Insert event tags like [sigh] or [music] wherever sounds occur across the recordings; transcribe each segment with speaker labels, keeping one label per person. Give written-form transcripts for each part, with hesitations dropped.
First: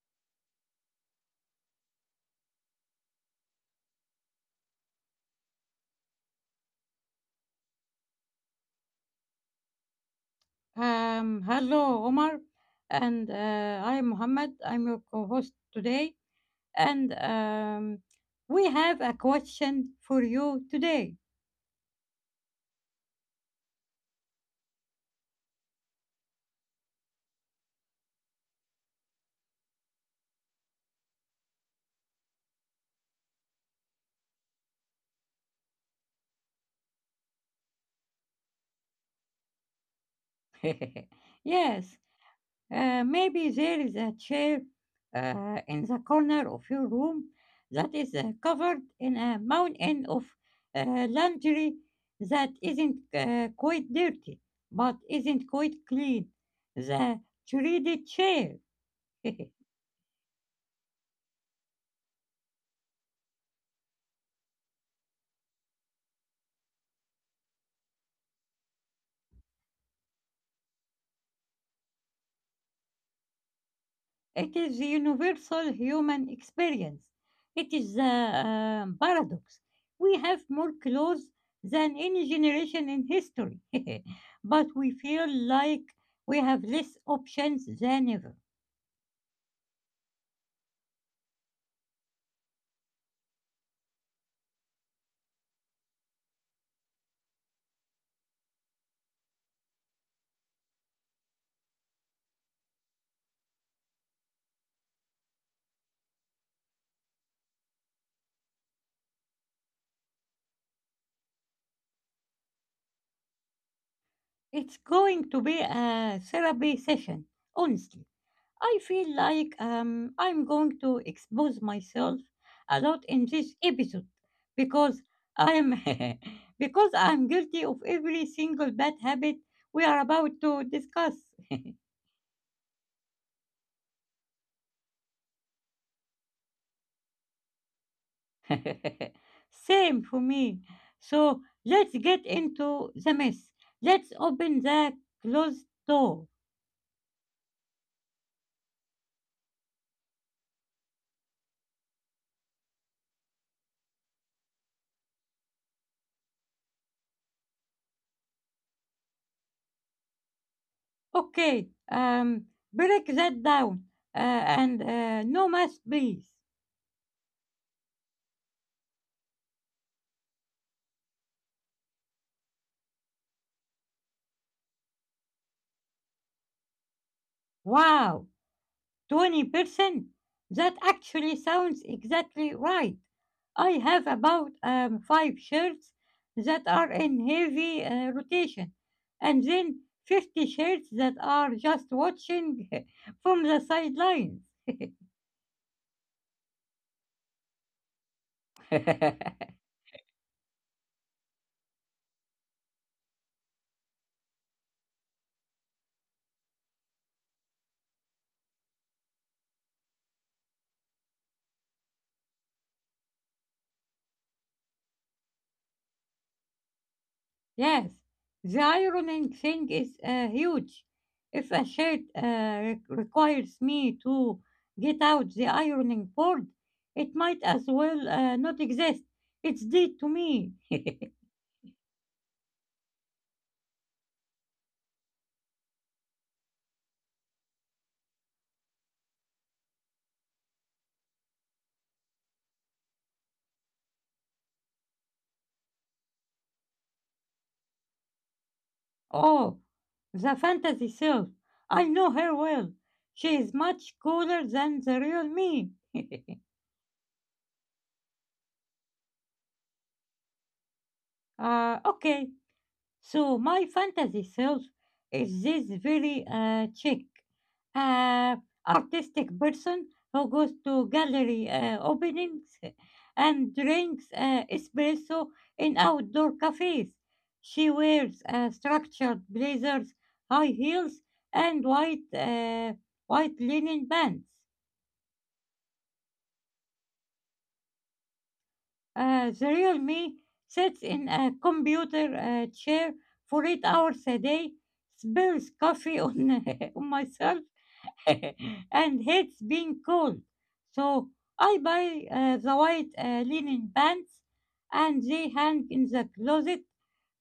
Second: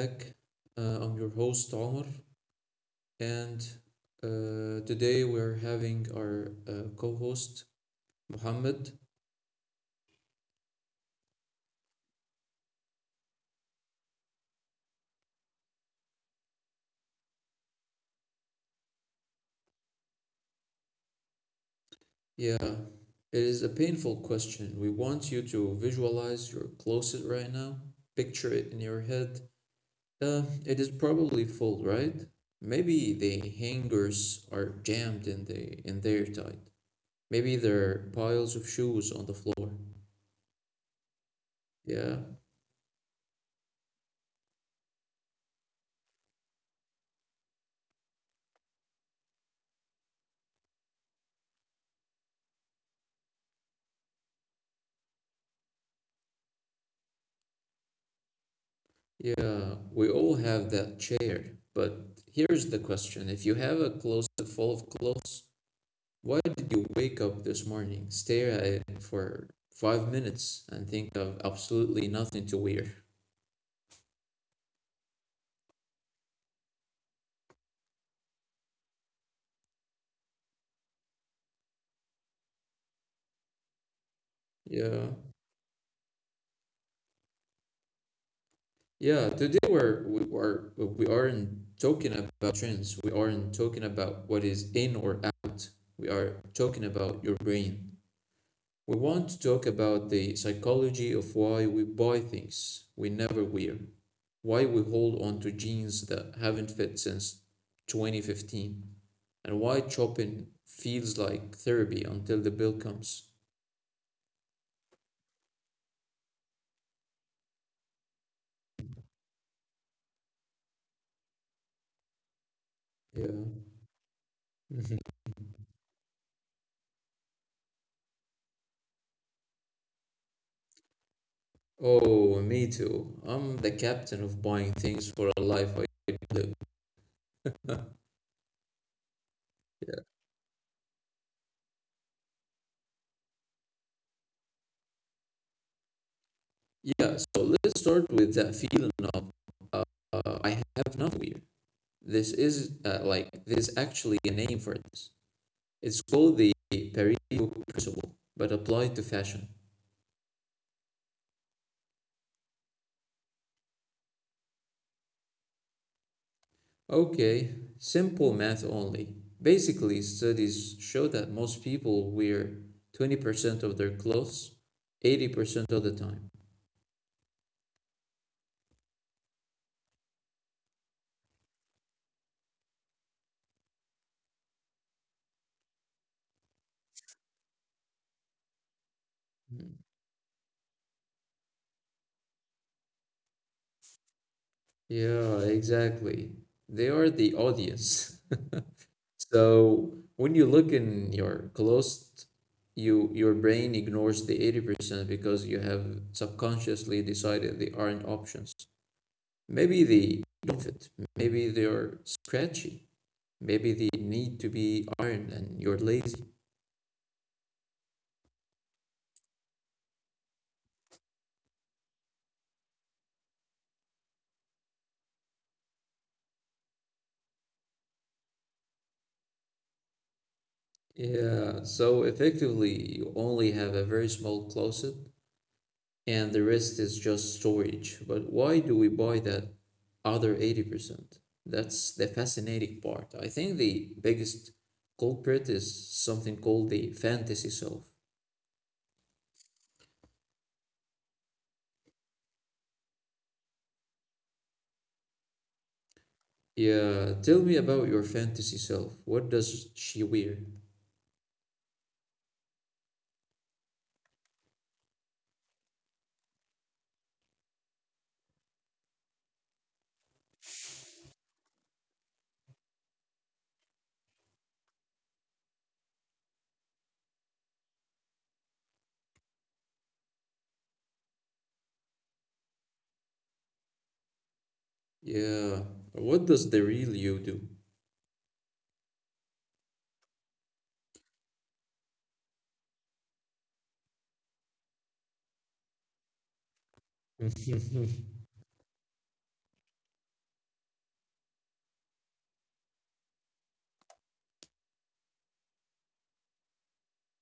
Speaker 1: back. I'm your host, Omar, and today we're having our co host, Muhammad.
Speaker 2: Hello, Omar, and I'm Mohammed. I'm your co-host today, and we have a question for you today.
Speaker 1: Yeah, it is a painful question. We want you to visualize your closet right now, picture it in your head. It is probably full, right? Maybe the hangers are jammed in, in there tight. Maybe there are piles of shoes on the floor.
Speaker 2: [laughs] Yes,
Speaker 1: Yeah.
Speaker 2: maybe there is a chair in the corner of your room that is covered in a mountain of laundry that isn't quite dirty, but isn't quite clean. The shredded chair. [laughs]
Speaker 1: Yeah, we all have that chair. But here's the question. If you have a closet full of clothes, why did you wake up this morning, stare at it for 5 minutes, and think of absolutely nothing to wear?
Speaker 2: It is a universal human experience. It is the paradox. We have more clothes than any generation in history, [laughs] but we
Speaker 1: Yeah.
Speaker 2: feel like we have less options than ever.
Speaker 1: Yeah, today we aren't talking about trends. We aren't talking about what is in or out. We are talking about your brain. We want to talk about the psychology of why we buy things we never wear, why we hold on to jeans that haven't fit since 2015, and why shopping feels like therapy until the bill comes.
Speaker 2: It's going to be a therapy session, honestly. I feel like I'm going to expose myself a lot in
Speaker 1: Yeah.
Speaker 2: this episode because
Speaker 1: [laughs]
Speaker 2: I'm [laughs] because I'm guilty of every single bad habit we are about to discuss. [laughs]
Speaker 1: Oh, me too. I'm the captain of buying things for a life I live. [laughs] Yeah.
Speaker 2: Same for me. So let's get into the mess. Let's open the closed door.
Speaker 1: Yeah, so let's start with that feeling of I have not weird. This is like there's actually a name for this. It's called the Pareto principle, but applied to fashion.
Speaker 2: Okay, break that down and no mess, please.
Speaker 1: Okay, simple math only. Basically, studies show that most people wear 20% of their clothes 80% of the time.
Speaker 2: Wow. 20%. That actually sounds exactly right. I have about five shirts that are in heavy rotation, and then 50 shirts that are just watching [laughs] from the sidelines.
Speaker 1: Yeah, exactly. They are the audience. [laughs]
Speaker 2: [laughs]
Speaker 1: So when you look in your closed, your brain ignores the 80% because you have subconsciously decided they aren't options. Maybe they don't fit. Maybe they're scratchy. Maybe they need to be ironed and you're lazy.
Speaker 2: Yes, the ironing thing is huge. If a shirt requires me to get out the ironing board, it might as well not exist. It's dead to me. [laughs]
Speaker 1: Yeah, so effectively, you only have a very small closet and the rest is just storage. But why do we buy that other 80%? That's the fascinating part. I think the biggest culprit is something called the fantasy self.
Speaker 2: Oh, the fantasy self. I know her well. She is much cooler than the real me.
Speaker 1: Yeah, tell me about your fantasy self. What does she wear?
Speaker 2: Okay, so my fantasy self is this very chic, uh, artistic person who goes to gallery openings and drinks espresso in outdoor cafes. She wears structured blazers, high heels, and white linen pants.
Speaker 1: Yeah. What does the real you do?
Speaker 2: The real me sits in a computer chair for 8 hours a day, spills coffee on, [laughs] on myself, [laughs]
Speaker 1: [laughs]
Speaker 2: and hates being cold. So I buy the white linen pants and they hang in the closet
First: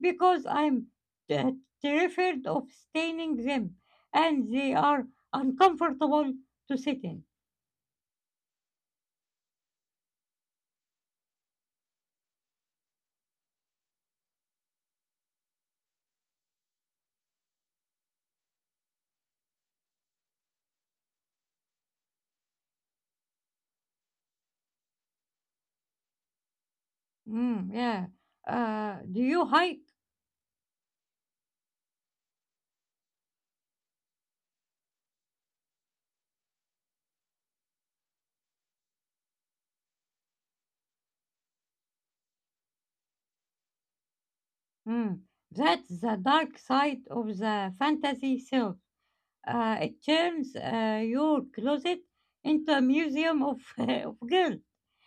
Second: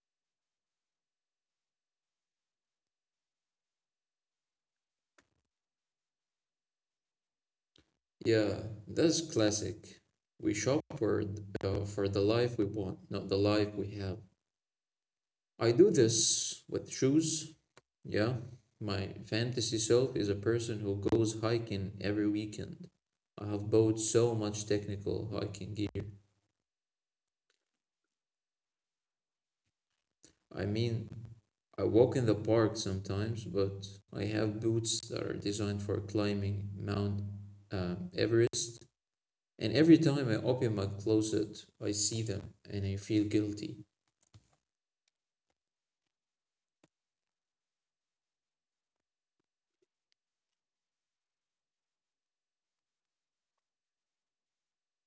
Speaker 2: because I'm uh, terrified of staining them and they are uncomfortable to sit in.
Speaker 1: Yeah, that's classic. We shop for, for the life we want, not the life we have. I do this with shoes. Yeah, my fantasy self is a person who goes hiking every weekend. I have bought so much technical hiking gear.
Speaker 2: Mm, yeah. Do you hike?
Speaker 1: I mean, I walk in the park sometimes, but I have boots that are designed for climbing Mount Everest. And every time I open my closet, I see them and I feel guilty.
Speaker 2: Mm. That's the dark side of the fantasy show. It turns your closet into a museum of, [laughs] of girls.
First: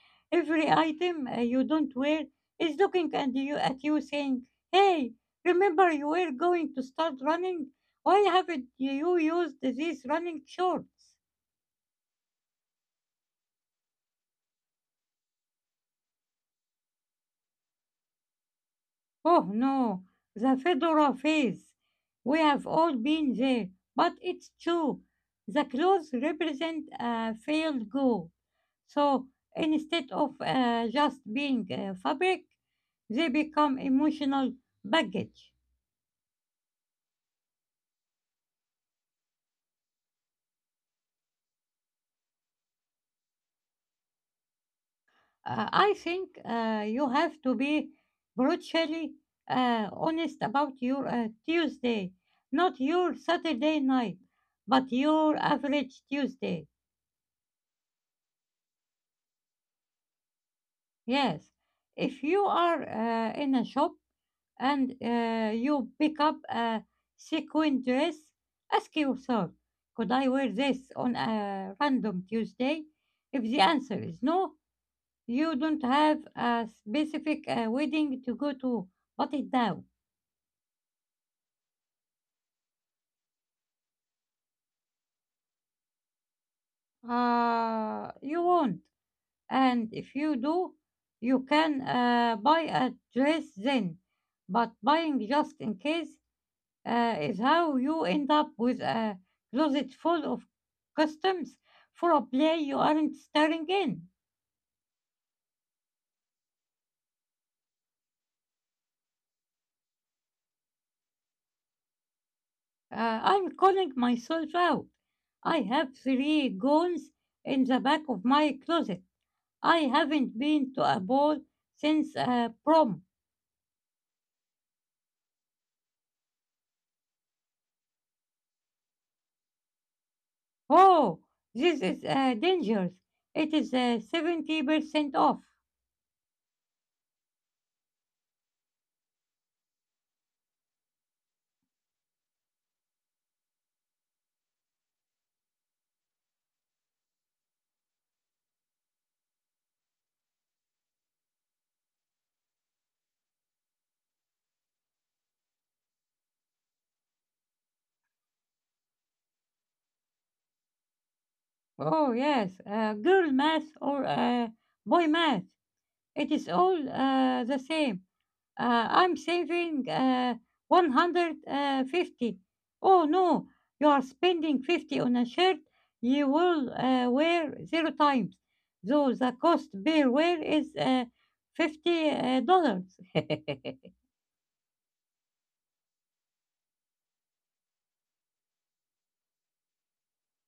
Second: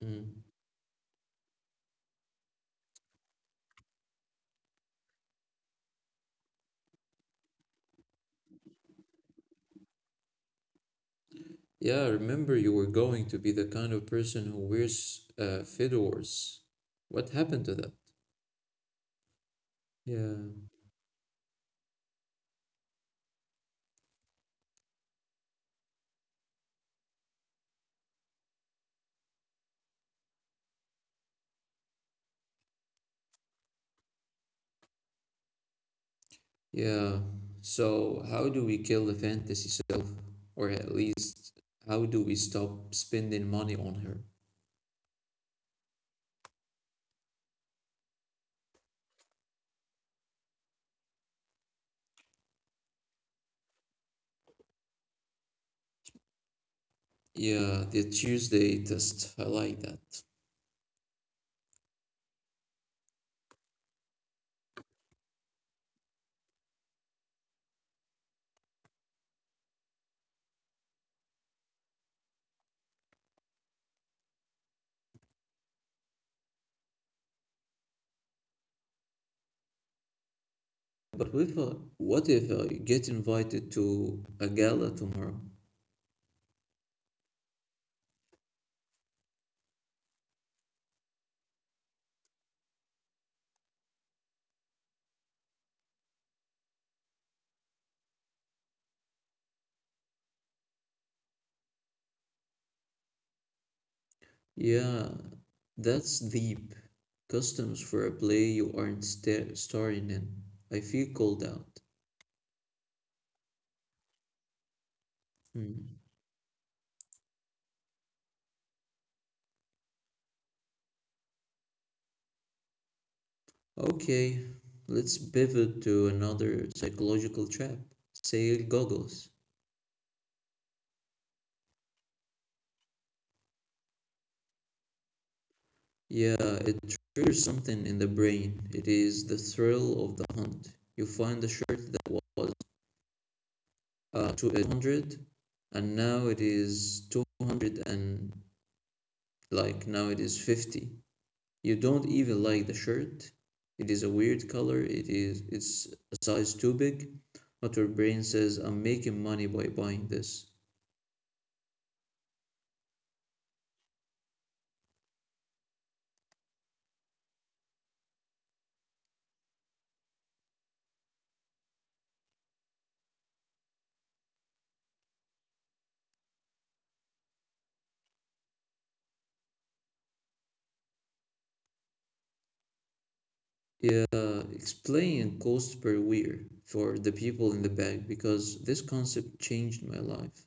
Speaker 1: Mm.
Speaker 2: Every item you don't wear is looking at you, saying, hey, remember you were going to start running? Why haven't you used these running shorts?
Speaker 1: Yeah, I remember you were going to be the kind of person who wears fedoras. What happened to that?
Speaker 2: Oh no,
Speaker 1: Yeah,
Speaker 2: the fedora phase. We have all been there, but it's true. The clothes represent a failed goal. So instead of just being fabric, they become emotional baggage.
Speaker 1: yeah. So, how do we kill the fantasy self? Or at least, how do we stop spending money on her?
Speaker 2: I think you have to be brutally honest about your Tuesday, not your Saturday night, but your average Tuesday.
Speaker 1: Yeah, the Tuesday test. I like that.
Speaker 2: Yes, if you are in a shop and you pick up a sequin dress, ask yourself, could I wear this on a random Tuesday? If the answer is no, you don't have a specific wedding to go to, but it down.
Speaker 1: But what if I get invited to a gala tomorrow?
Speaker 2: You won't. And if you do, you can buy a dress then. But buying just in case is how you end up with a closet full of customs for a play you aren't starring in.
Speaker 1: Yeah, that's deep. Customs for a play you aren't starring in. I feel called out.
Speaker 2: I'm calling myself out. I have
Speaker 1: Hmm.
Speaker 2: three goons in the back of my closet. I haven't been to a ball since prom.
Speaker 1: Okay, let's pivot to another psychological trap. Sale goggles.
Speaker 2: Oh, this is dangerous. It is 70% off.
Speaker 1: Yeah, it triggers something in the brain. It is the thrill of the hunt. You find a shirt that was 200 and now it is 200 and like now it is 50. You don't even like the shirt. It is a weird color. It's a size too big. But your brain says, I'm making money by buying this.
Speaker 2: Oh, yes, girl math or boy math. It is all the same. uh, I'm saving 150. Oh no, you are spending 50 on a shirt you will wear zero times. So the cost per wear is $50. [laughs]
Speaker 1: Yeah, explain cost per wear for the people in the back because this concept changed my life.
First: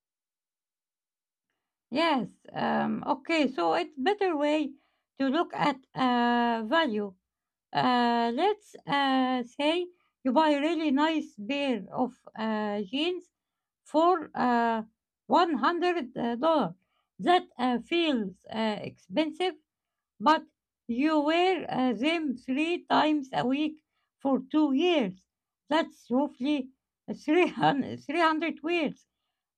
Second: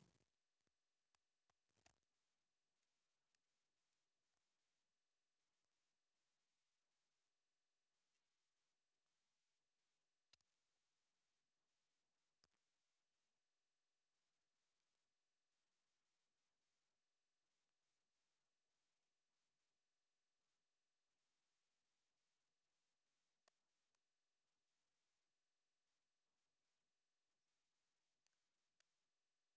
Speaker 2: Yes, okay, so it's better way to look at value. Let's say you buy a really nice pair of jeans for $100. That feels expensive, but you wear them three times a week for 2 years. That's roughly three hundred three hundred 300 wears.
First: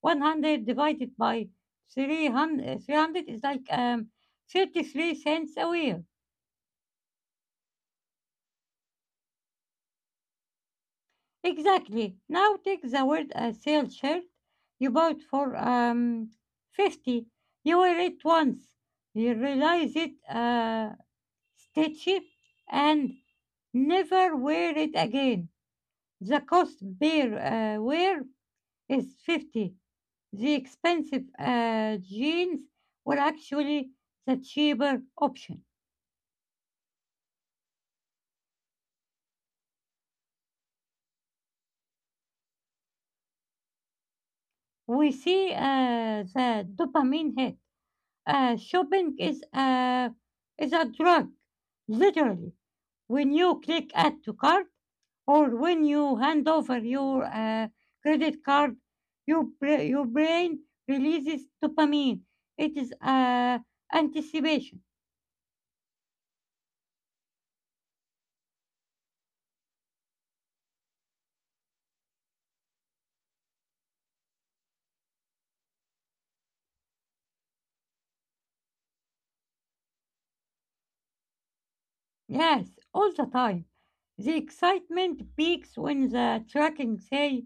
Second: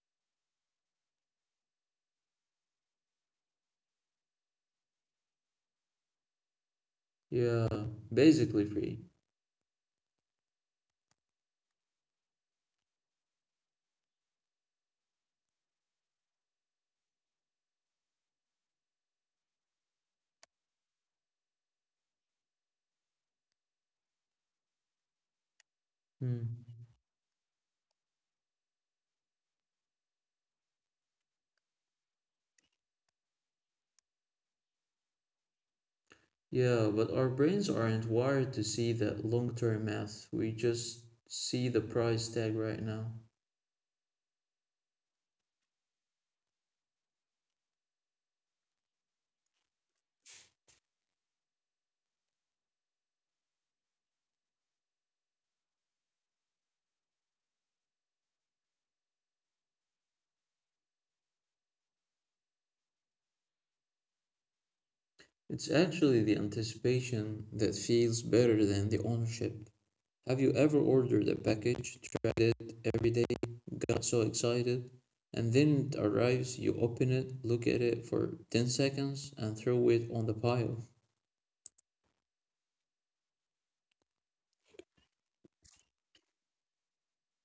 Speaker 2: 100 divided by three hundred is like 33 cents a wear.
Speaker 1: Yeah, basically free.
Speaker 2: Exactly. Now take the word a sale shirt you bought for 50. You wear it once. You realize it stitchy and never wear it again. The
Speaker 1: Hmm.
Speaker 2: cost bear wear is 50. The expensive jeans were actually the cheaper option.
Speaker 1: Yeah, but our brains aren't wired to see that long-term math. We just see the price tag right now.
Speaker 2: We see the dopamine hit. Shopping is a drug, literally. When you click add to cart or when you hand over your credit card, your brain releases dopamine. It is anticipation.
Speaker 1: It's actually the anticipation that feels better than the ownership. Have you ever ordered a package, tried it every day, got so excited, and then it arrives, you open it, look at it for 10 seconds, and throw it on the pile?
Speaker 2: Yes, all the time. The excitement peaks when the tracking say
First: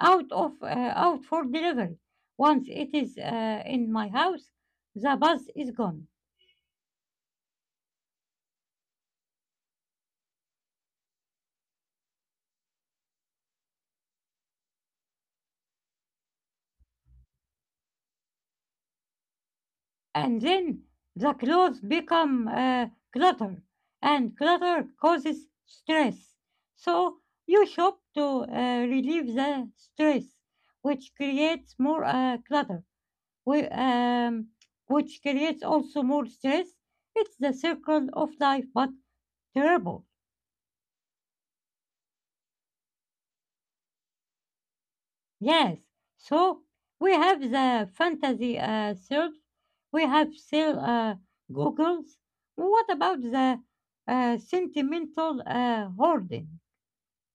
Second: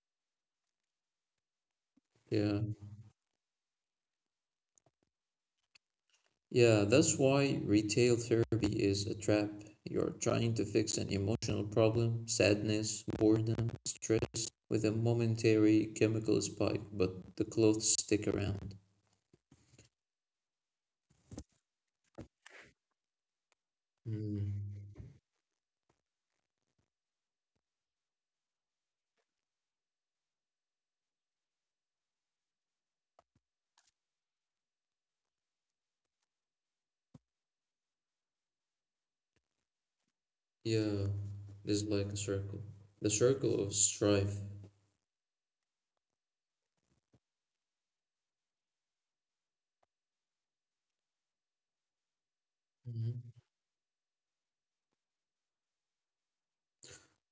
Speaker 2: out of out for delivery.
Speaker 1: Yeah.
Speaker 2: Once it is in my house, the buzz is gone.
Speaker 1: Yeah, that's why retail therapy is a trap. You're trying to fix an emotional problem, sadness, boredom, stress, with a momentary chemical spike, but the clothes stick around.
Speaker 2: And then the clothes become clutter, and
Speaker 1: Mm.
Speaker 2: clutter causes stress. So you shop to relieve the stress, which creates more clutter, whi- um, which creates also more stress. It's the circle of life, but terrible.
Speaker 1: Yeah, it's like a circle. The circle of strife.
Speaker 2: Yes. So we have the fantasy search. We have still Googles. What about
Speaker 1: Mhm.
Speaker 2: the sentimental hoarding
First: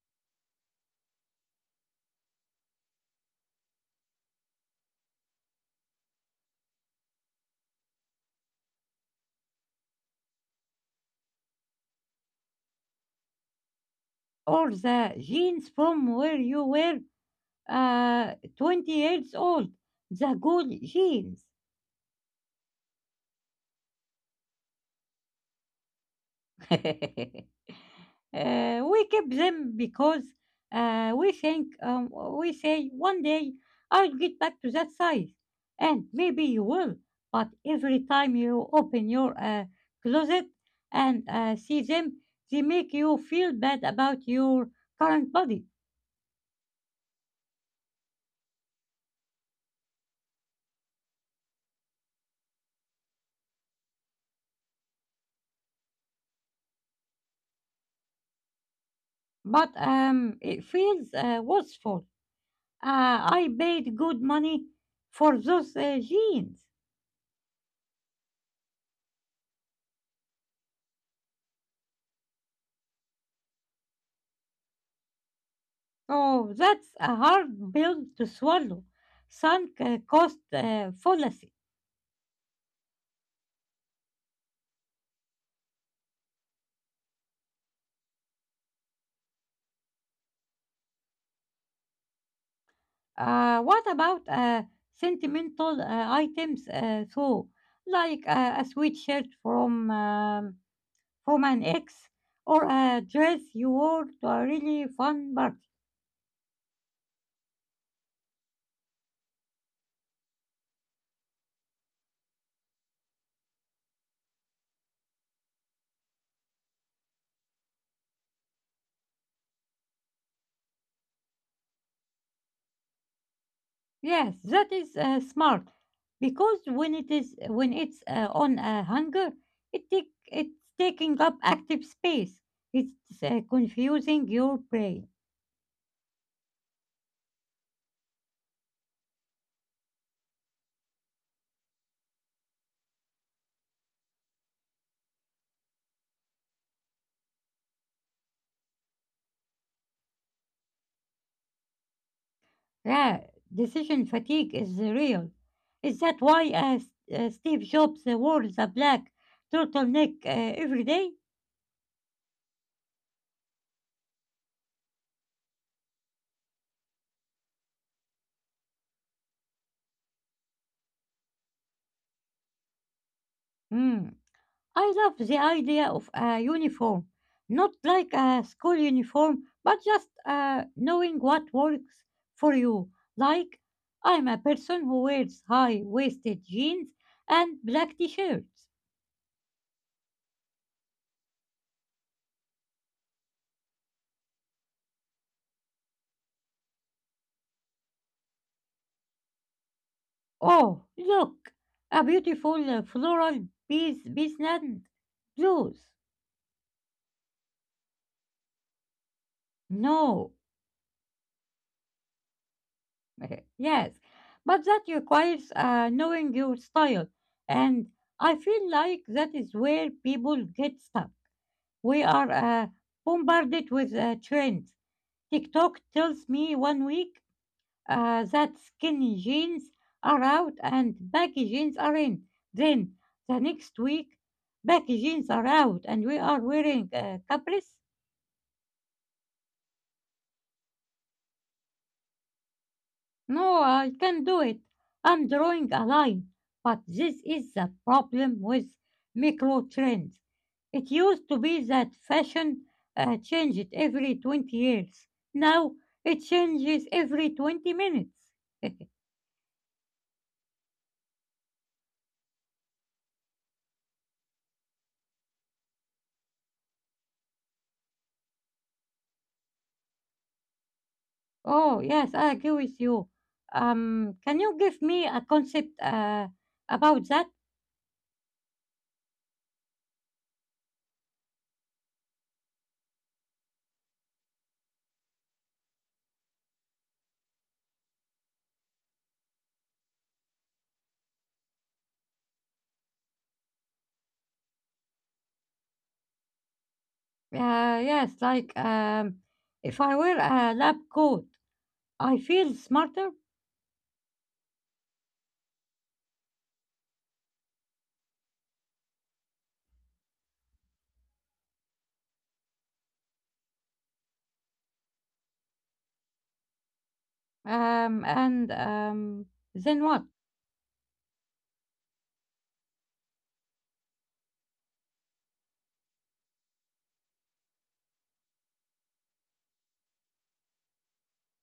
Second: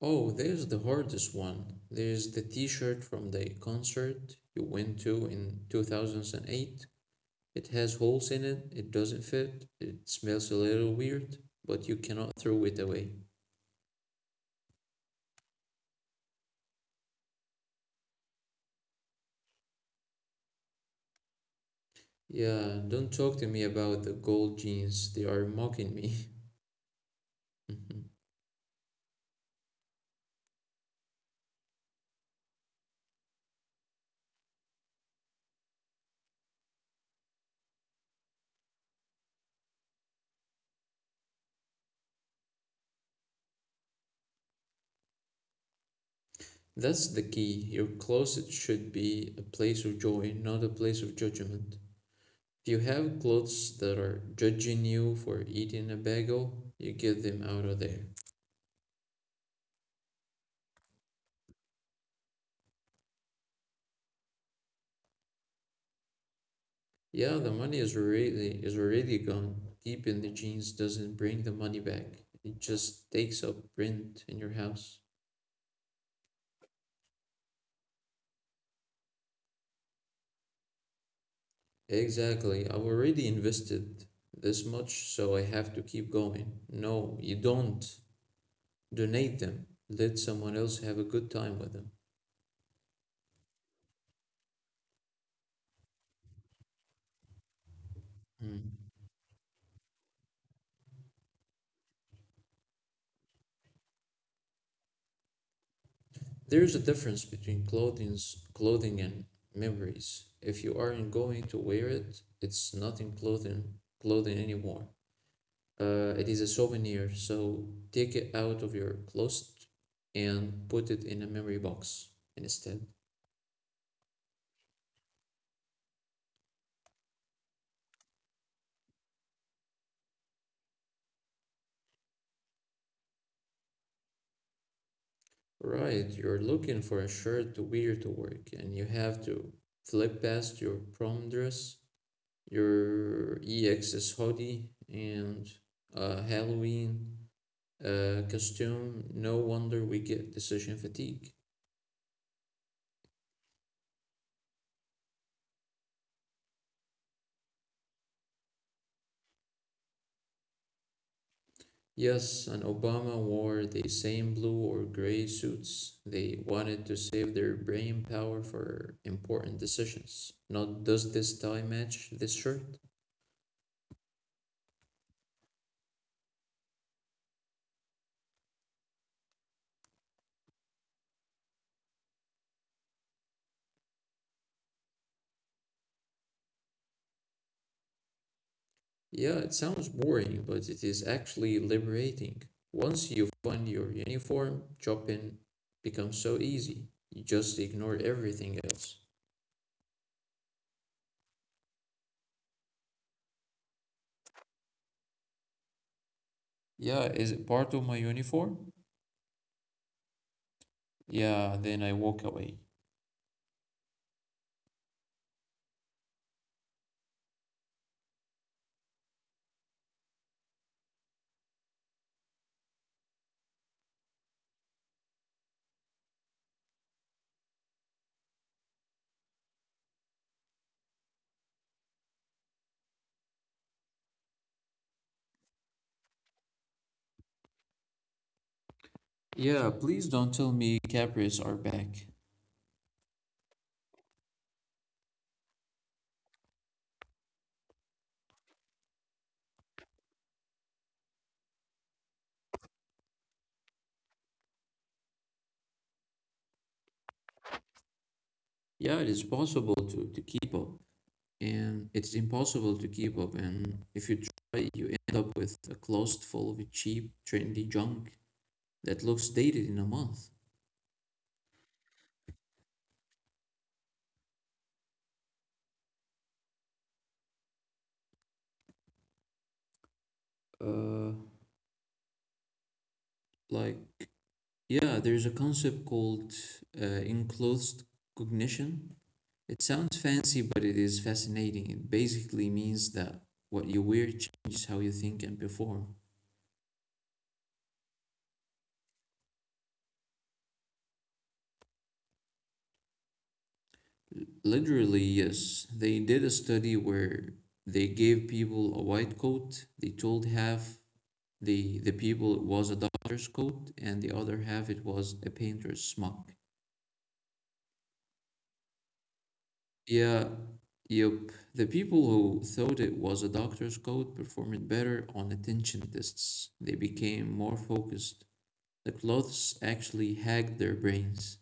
Speaker 1: Oh, there's the hardest one. There's the t-shirt from the concert you went to in 2008. It has holes in it, it doesn't fit, it smells a little weird, but you cannot throw it away.
Speaker 2: or the jeans from where you were 20 years old? The good jeans.
Speaker 1: Yeah, don't talk to me about the gold jeans, they are mocking me. [laughs]
Speaker 2: [laughs]
Speaker 1: Mhm.
Speaker 2: We keep them because uh, we think, um, we say, one day I'll get back to that size. And maybe you will, but every time you open your closet and see them, they make you feel bad about your current body.
Speaker 1: That's the key. Your closet should be a place of joy, not a place of judgment. Do you have clothes that are judging you for eating a bagel? You get them out of there.
Speaker 2: But it feels wasteful. Uh, I paid good money for those jeans.
Speaker 1: Yeah, the money is already gone. Deep in the jeans doesn't bring the money back. It just takes up rent in your house.
Speaker 2: Oh, that's a hard pill to swallow. Sunk cost fallacy.
Speaker 1: Exactly. I've already invested this much, so I have to keep going. No, you don't. Donate them. Let someone else have a good time with them.
Speaker 2: What about sentimental items, though, like
Speaker 1: Hmm.
Speaker 2: a sweatshirt from an ex or a dress you wore to a really fun party?
Speaker 1: There is a difference between clothing and memories. If you aren't going to wear it, it's not clothing anymore. It is a souvenir, so take it out of your closet and put it in a memory box instead.
Speaker 2: Yes, that is smart because when it's on a hanger, it's taking up active space. It's confusing your brain.
Speaker 1: Right, you're looking for a shirt to wear to work, and you have to flip past your prom dress, your EXS hoodie, and Halloween costume. No wonder we get decision fatigue.
Speaker 2: Yeah, decision fatigue is real. Is that why Steve Jobs wore the black turtleneck every day?
Speaker 1: Yes, and Obama wore the same blue or gray suits. They wanted to save their brain power for important decisions. Not does this tie match this shirt?
Speaker 2: Hmm. I love the idea of a uniform, not like a school uniform, but just knowing what works for you. Like, I'm a person who wears high-waisted jeans and black t-shirts.
Speaker 1: Yeah, it sounds boring, but it is actually liberating. Once you find your uniform, shopping becomes so easy. You just ignore everything else.
Speaker 2: Oh, look, a beautiful floral beesland blues.
Speaker 1: Yeah, is it part of my uniform?
Speaker 2: No,
Speaker 1: Yeah, then I walk away.
Speaker 2: yes, but that requires knowing your style, and I feel like that is where people get stuck. We are bombarded with trends. TikTok tells me one week that skinny jeans are out and baggy jeans are in. Then the next week, baggy jeans are out and we are wearing capris.
Speaker 1: Yeah, please don't tell me Capris are back.
Speaker 2: No, I can do it. I'm drawing a line. But this is the problem with micro trends. It used to be that fashion changed every 20 years. Now it changes every 20 minutes. [laughs]
Speaker 1: Yeah, it is possible to keep up, and it's impossible to keep up. And if you try, you end up with a closet full of cheap, trendy junk that looks dated in a month.
Speaker 2: Oh, yes, I agree with you. Can you give me a concept about that?
Speaker 1: Uh, like, yeah, there's a concept called uh, enclosed cognition. It sounds fancy, but it is fascinating. It basically means that what you wear changes how you think and perform.
Speaker 2: Yes, like if I wear a lab coat, I feel smarter.
Speaker 1: Literally, yes. They did a study where they gave people a white coat. They told half the people it was a doctor's coat, and the other half it was a painter's smock.
Speaker 2: And then what?
Speaker 1: Yeah, yep. The people who thought it was a doctor's coat performed better on attention tests. They became more focused. The clothes actually hacked their brains.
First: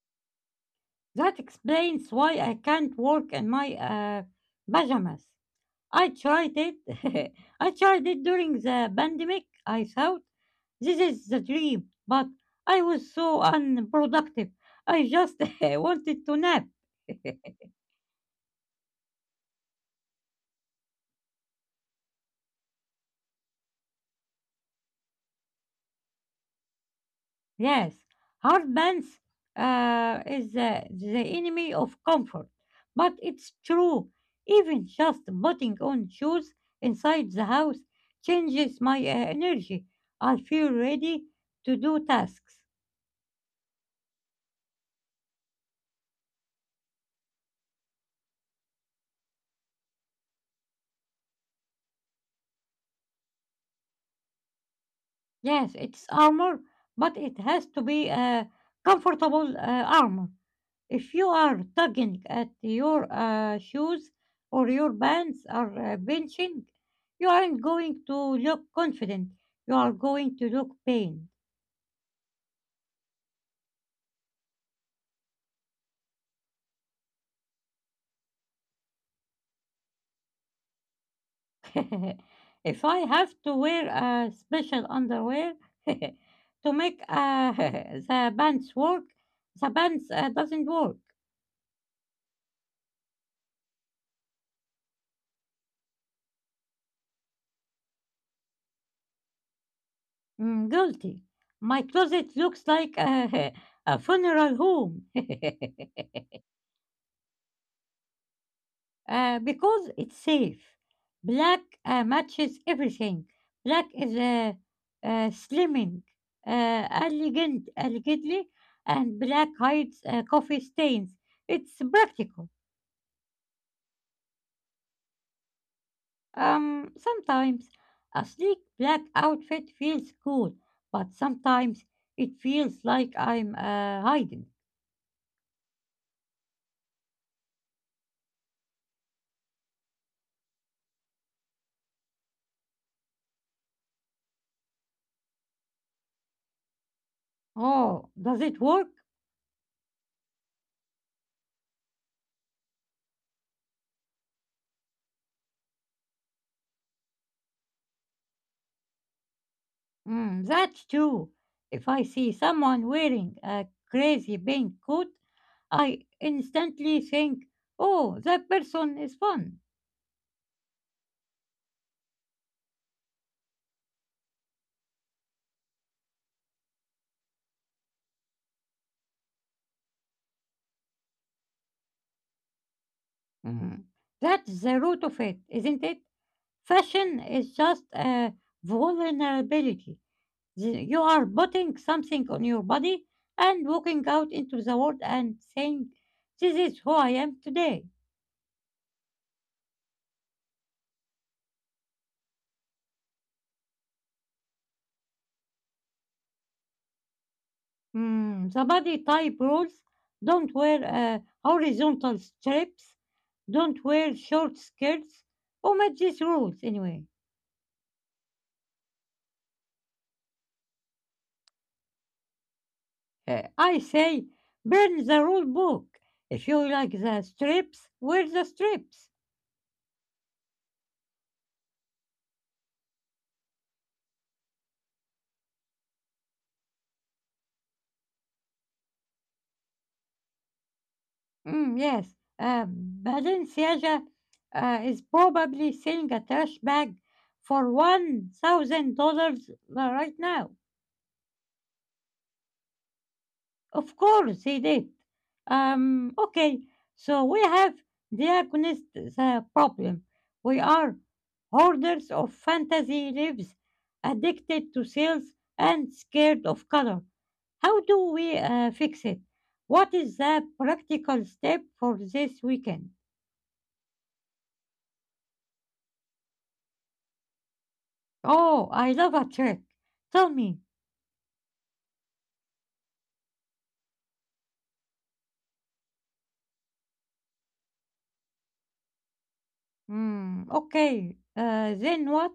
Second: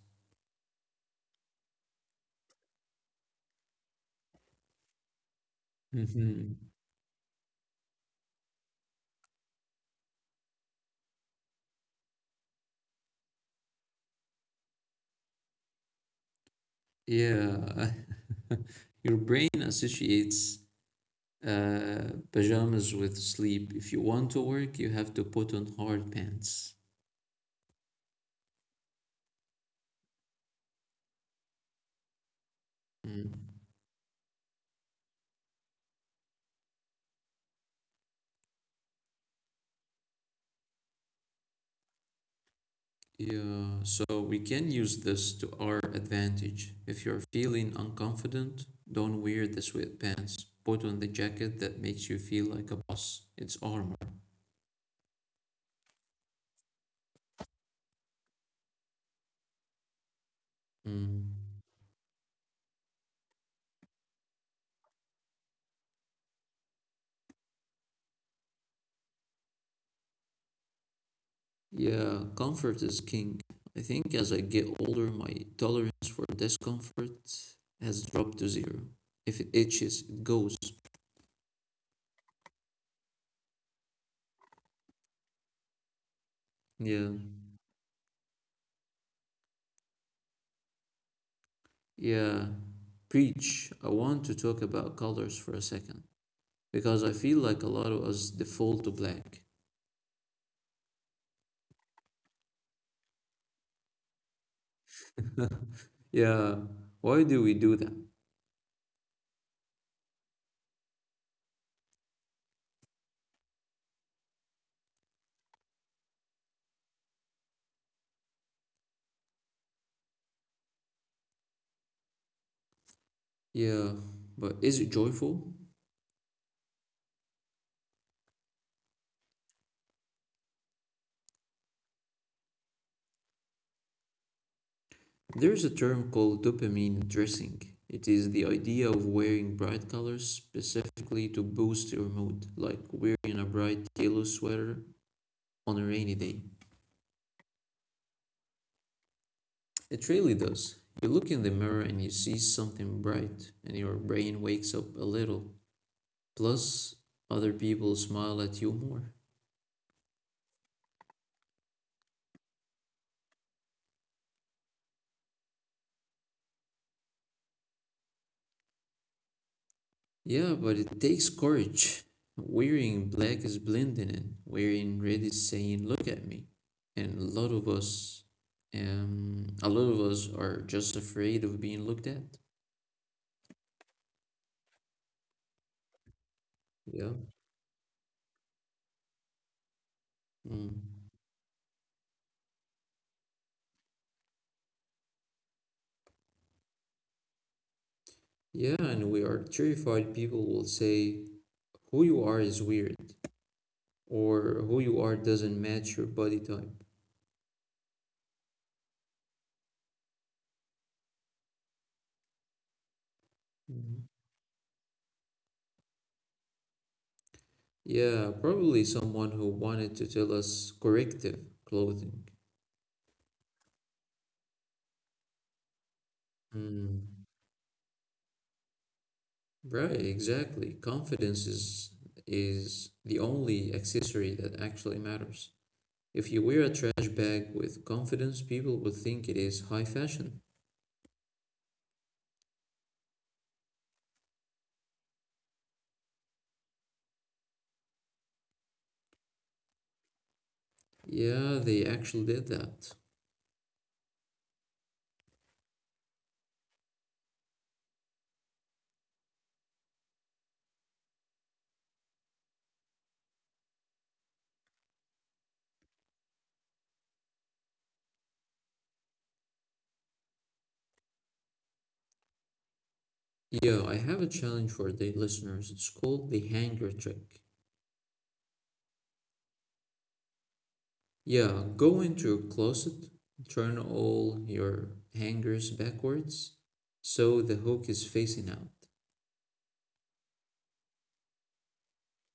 Speaker 2: That explains why I can't work in my pajamas. I tried
Speaker 1: Mhm.
Speaker 2: it. [laughs] I tried it during the pandemic. I thought this is the dream, but I was so unproductive. I just [laughs] wanted to nap. [laughs]
Speaker 1: Yeah. [laughs] Your brain associates pajamas with sleep. If you want to work, you have to put on hard pants.
Speaker 2: Yes, hardbands is the enemy of comfort, but
Speaker 1: Mm.
Speaker 2: it's true. Even just putting on shoes inside the house changes my energy. I feel ready to do tasks.
Speaker 1: Yeah, so we can use this to our advantage. If you're feeling unconfident, don't wear the sweatpants. Put on the jacket that makes you feel like a boss. It's armor.
Speaker 2: Yes, it's armor, but it has to be a comfortable armor. If you
Speaker 1: Mm.
Speaker 2: are tugging at your shoes or your pants are pinching, you aren't going to look confident. You are going to look pained.
Speaker 1: Yeah, comfort is king. I think as I get older, my tolerance for discomfort has dropped to zero. If it itches, it goes.
Speaker 2: [laughs] If I have to wear a special underwear [laughs] to make
Speaker 1: Yeah.
Speaker 2: [laughs] the pants work, the pants doesn't work.
Speaker 1: Yeah, preach. I want to talk about colors for a second because I feel like a lot of us default to black.
Speaker 2: Mm, guilty. My closet looks like a, [laughs] a funeral home.
Speaker 1: [laughs] Yeah, why do we do that?
Speaker 2: [laughs] Because it's safe. Black matches everything. Black is slimming, elegant, and black hides coffee stains. It's practical.
Speaker 1: Yeah, but is it joyful?
Speaker 2: Sometimes a sleek black outfit feels cool, but sometimes it feels like I'm hiding.
Speaker 1: There's a term called dopamine dressing. It is the idea of wearing bright colors specifically to boost your mood, like wearing a bright yellow sweater on a rainy day.
Speaker 2: Oh, does it work?
Speaker 1: It really does. You look in the mirror and you see something bright, and your brain wakes up a little. Plus, other people smile at you more.
Speaker 2: Mm, that's true. If I see someone wearing a crazy pink coat, I instantly think, oh, that person is fun.
Speaker 1: Yeah, but it takes courage. Wearing black is blending in. Wearing red is saying, look at me. And a lot of us, are just afraid of being looked at.
Speaker 2: Mhm. That's the root of it, isn't it?
Speaker 1: Yeah.
Speaker 2: Fashion is just a vulnerability.
Speaker 1: Mm.
Speaker 2: You are putting something on your body and walking out into the world and saying, this is who I am today.
Speaker 1: Yeah, and we are terrified people will say, who you are is weird, or who you are doesn't match your body type.
Speaker 2: Mm, the body type rules. Don't wear horizontal strips. Don't
Speaker 1: Mhm.
Speaker 2: wear short skirts. Omit these rules anyway.
Speaker 1: Yeah, probably someone who wanted to tell us corrective clothing.
Speaker 2: I say burn the rule book. If you like the
Speaker 1: Mm,
Speaker 2: strips, wear the strips.
Speaker 1: right, exactly. Confidence is the only accessory that actually matters. If you wear a trash bag with confidence, people would think it is high fashion.
Speaker 2: Mm, yes, Balenciaga is probably selling a trash bag for $1,000 right now.
Speaker 1: Yeah, they actually did that.
Speaker 2: Of course he did. Okay, so we have diagnosed the problem. We are hoarders of fantasy lives, addicted to sales and scared of color. How do we fix it? What is the practical step for this weekend?
Speaker 1: Yeah, I have a challenge for the listeners. It's called the hanger trick.
Speaker 2: Oh, I love a trick. Tell me.
Speaker 1: Yeah, go into your closet, turn all your hangers backwards so the hook is facing out.
Speaker 2: Hmm, okay, then what?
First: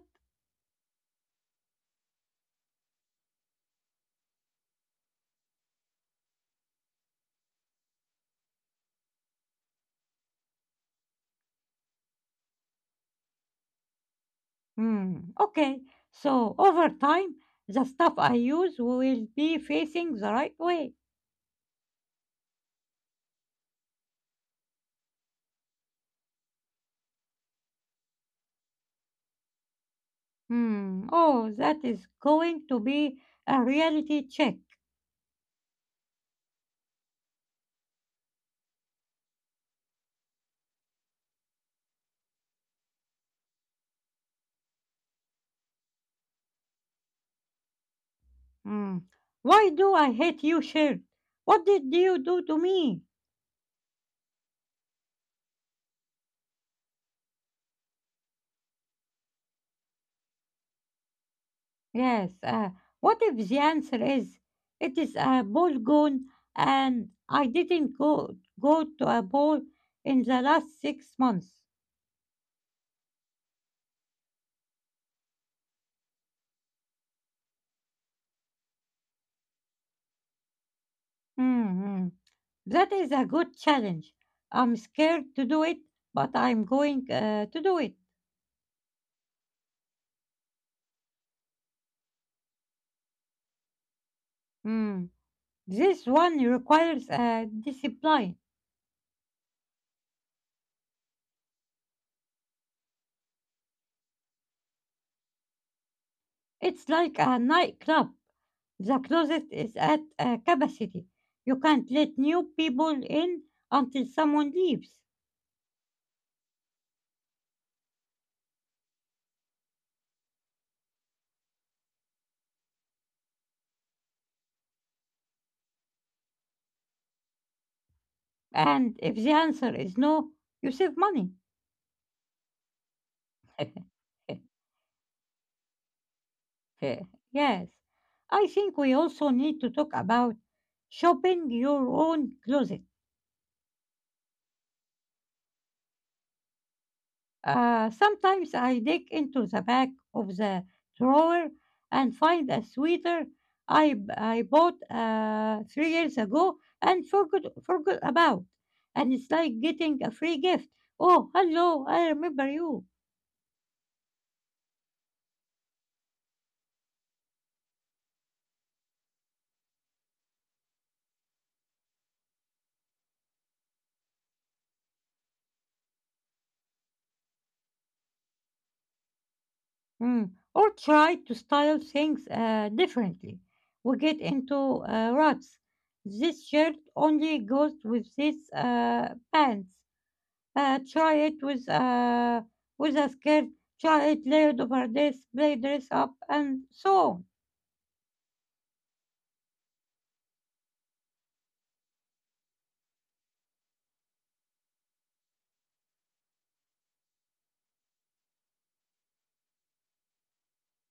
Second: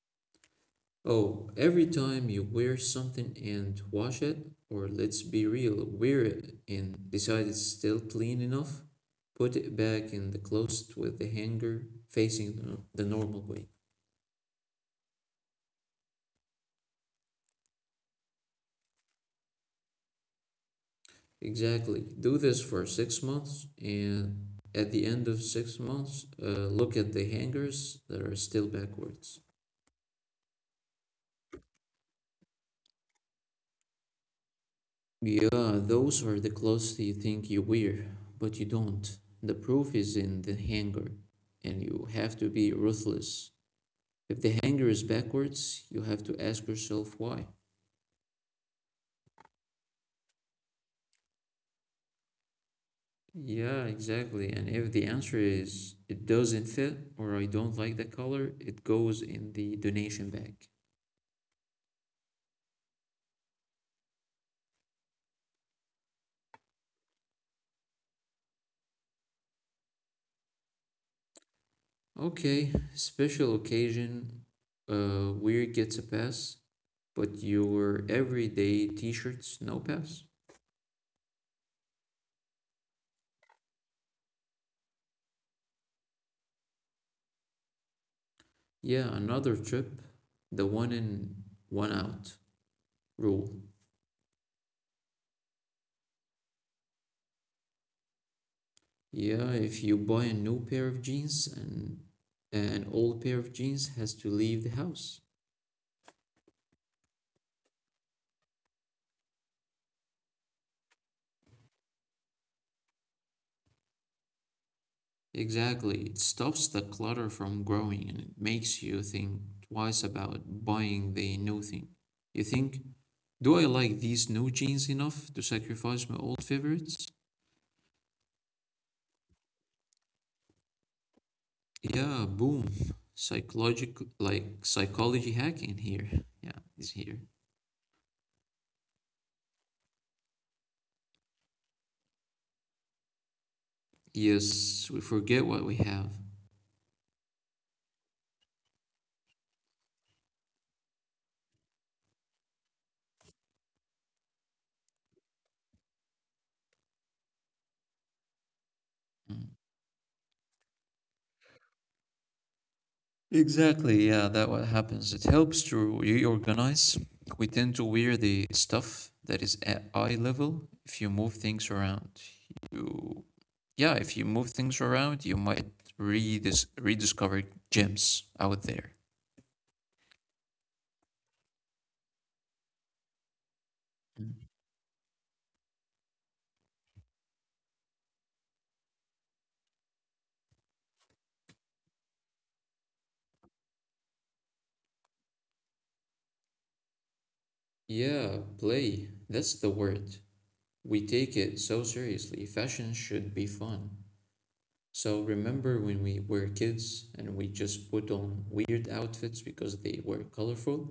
Speaker 1: Oh, every time you wear something and wash it, or let's be real, wear it and decide it's still clean enough, put it back in the closet with the hanger facing the normal way.
Speaker 2: Hmm. Okay, so over time, the stuff I use will be facing the right way.
Speaker 1: Exactly. Do this for 6 months, and at the end of 6 months, look at the hangers that are still backwards.
Speaker 2: Hmm. Oh, that is going to be a reality check.
Speaker 1: Yeah, those are the clothes you think you wear, but you don't. The proof is in the hanger, and you have to be ruthless. If the hanger is backwards, you have to ask yourself why.
Speaker 2: Hmm. Why do I hate you, shirt? What did you do to me?
Speaker 1: Yeah, exactly. And if the answer is it doesn't fit or I don't like the color, it goes in the donation bag.
Speaker 2: Yes, what if the answer is it is a ball gone and I didn't go to a ball in the last 6 months?
Speaker 1: Okay, special occasion, weird gets a pass, but your everyday t shirts, no pass.
Speaker 2: Hmm. That is a good challenge. I'm scared to do it, but I'm going to do it.
Speaker 1: Yeah, another trip, the one in, one out rule.
Speaker 2: Hmm. This one requires discipline.
Speaker 1: Yeah, if you buy a new pair of jeans and an old pair of jeans has to leave the house.
Speaker 2: It's like a nightclub. The closet is at capacity. You can't let new people in until someone leaves.
Speaker 1: Exactly. It stops the clutter from growing and it makes you think twice about buying the new thing. You think, do I like these new jeans enough to sacrifice my old favorites?
Speaker 2: And if the answer is no, you save money.
Speaker 1: Yeah, boom. Psychological,
Speaker 2: [laughs]
Speaker 1: like psychology hack in here. Yeah, is here.
Speaker 2: Yes. I think we also need to talk about shopping your own closet.
Speaker 1: Yes, we forget what we have.
Speaker 2: Sometimes I dig into the back of the drawer and find a sweater I bought 3 years ago and forgot about. And it's
Speaker 1: Mm.
Speaker 2: like getting a free gift. Oh, hello, I remember you.
Speaker 1: Exactly, yeah, that what happens. It helps to reorganize. We tend to wear the stuff that is at eye level. If you move things around, you yeah, if you move things around, you might rediscover gems out there.
Speaker 2: Mm. Or try to style things differently. We get
Speaker 1: Mm.
Speaker 2: into ruts. This shirt only goes with these pants. Try it with a skirt. Try it layered over this. Play dress up and so on.
Speaker 1: Yeah, play. That's the word. We take it so seriously. Fashion should be fun. So remember when we were kids and we just put on weird outfits because they were colorful?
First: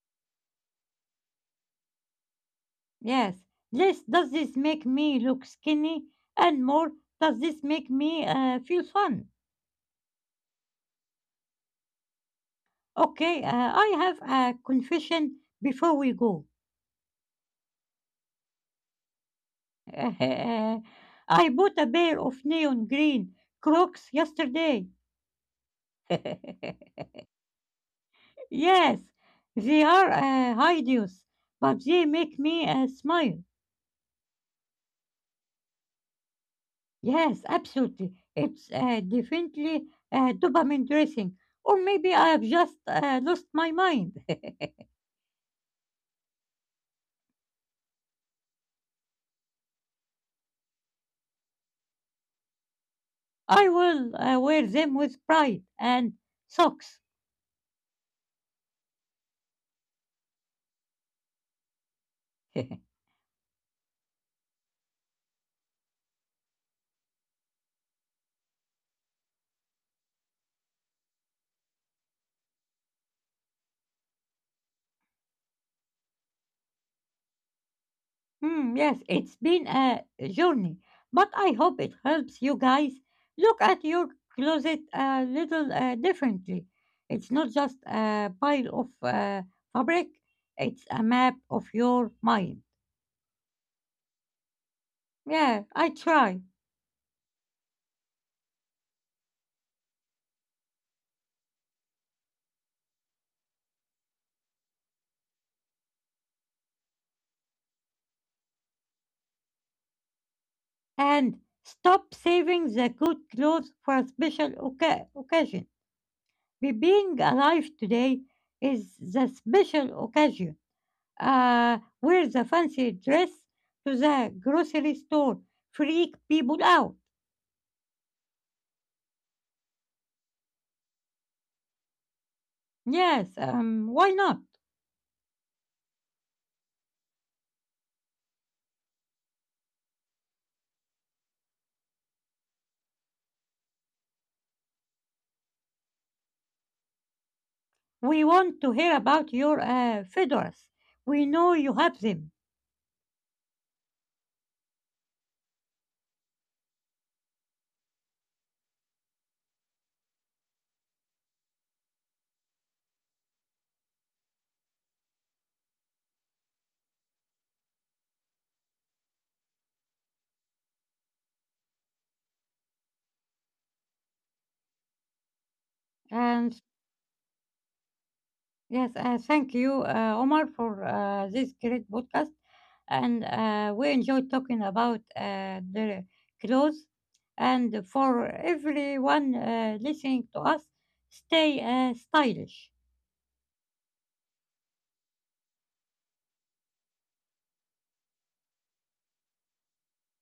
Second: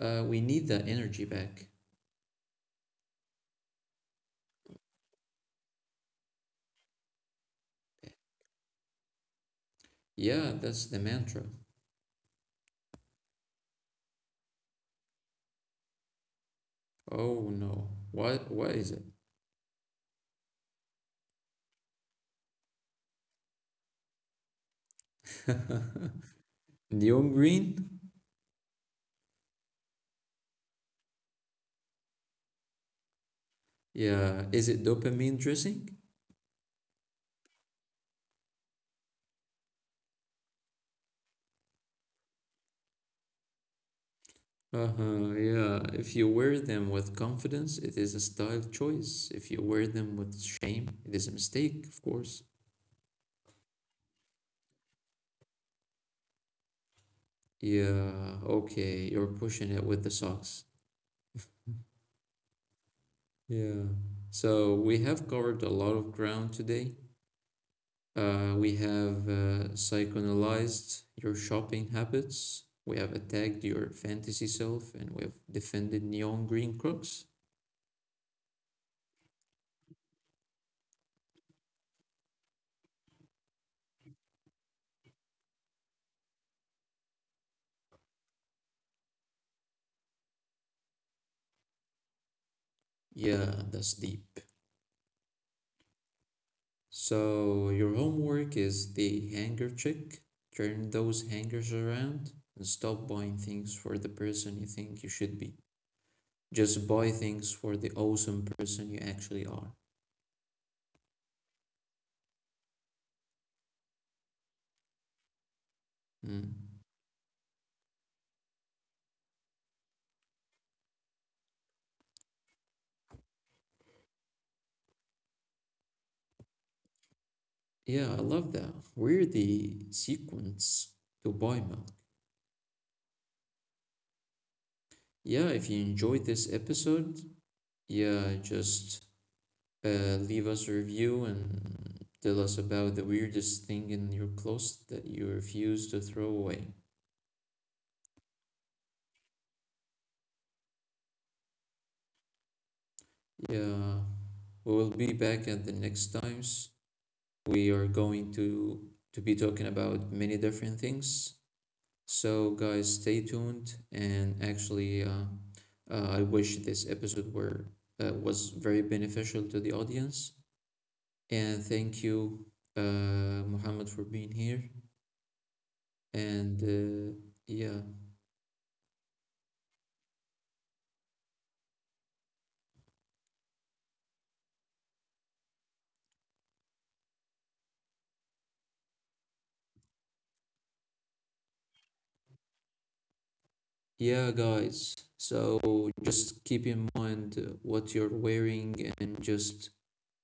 Speaker 1: We need that energy back.
Speaker 2: Yes. Less does this make me look skinny, and more does this make me feel fun.
Speaker 1: Yeah, that's the mantra.
Speaker 2: Okay. I have a confession before we go.
Speaker 1: Oh no. What is
Speaker 2: [laughs] I bought a pair of neon green Crocs yesterday.
Speaker 1: it? [laughs]
Speaker 2: [laughs]
Speaker 1: Neon green?
Speaker 2: Yes, they are hideous, but they make me smile.
Speaker 1: Yeah, is it dopamine dressing?
Speaker 2: Yes, absolutely. It's definitely dopamine dressing. Or maybe I have just lost my mind.
Speaker 1: Uh-huh, yeah. If you wear them with confidence, it is a style choice. If you wear them with shame, it is a mistake, of course.
Speaker 2: [laughs] I will wear them with pride and socks. [laughs]
Speaker 1: Yeah, okay, you're pushing it with the socks. Yeah. So we have covered a lot of ground today. We have psychoanalyzed your shopping habits. We have attacked your fantasy self and we have defended neon green crooks.
Speaker 2: Hmm, yes, it's been a journey, but I hope it helps you guys look at your closet a little differently. It's not just a pile of fabric, it's a map of your mind.
Speaker 1: Yeah, that's deep.
Speaker 2: Yeah, I try.
Speaker 1: So, your homework is the hanger trick. Turn those hangers around and stop buying things for the person you think you should be. Just buy things for the awesome person you actually are.
Speaker 2: And stop saving the good clothes for a special occasion.
Speaker 1: Mm.
Speaker 2: Being alive today is the special occasion. Wear the fancy dress to the grocery store, freak people out.
Speaker 1: Yeah, I love that. We're the sequence to buy milk.
Speaker 2: Yes, why not?
Speaker 1: Yeah, if you enjoyed this episode, yeah, just leave us a review and tell us about the weirdest thing in your closet that you refuse to throw away.
Speaker 2: We want to hear about your fedoras. We know you have them.
Speaker 1: Yeah, we will be back at the next times. We are going to be talking about many different things. So guys, stay tuned. And actually, I wish this episode were was very beneficial to the audience. And thank you, Muhammad, for being here. And
Speaker 2: And
Speaker 1: yeah,
Speaker 2: yes, thank you, Omar, for this great podcast. And we enjoyed talking about the clothes. And for everyone listening to us, stay stylish.
Speaker 1: yeah, guys. So just keep in mind what you're wearing and just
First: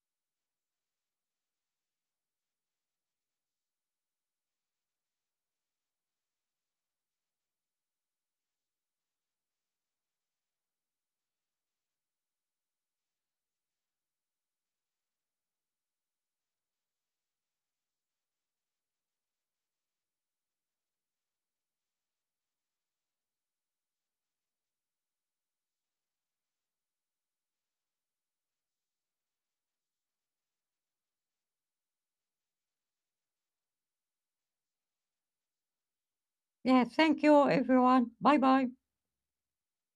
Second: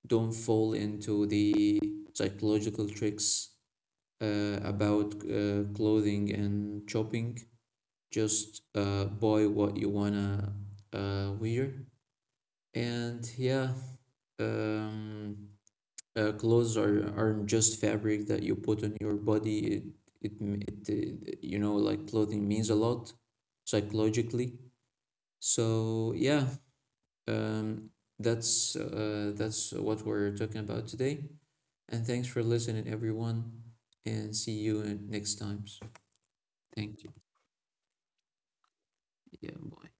Speaker 1: don't fall into the psychological tricks about clothing and shopping. Just buy what you wanna wear. And yeah, um, clothes aren't just fabric that you put on your body. It, m- it You know like clothing means a lot psychologically. So yeah, um, that's what we're talking about today. And thanks for listening, everyone. And see you in next times.
Speaker 2: Yeah,
Speaker 1: Thank you.
Speaker 2: thank you, everyone. Bye bye.
Speaker 1: Yeah. Bye.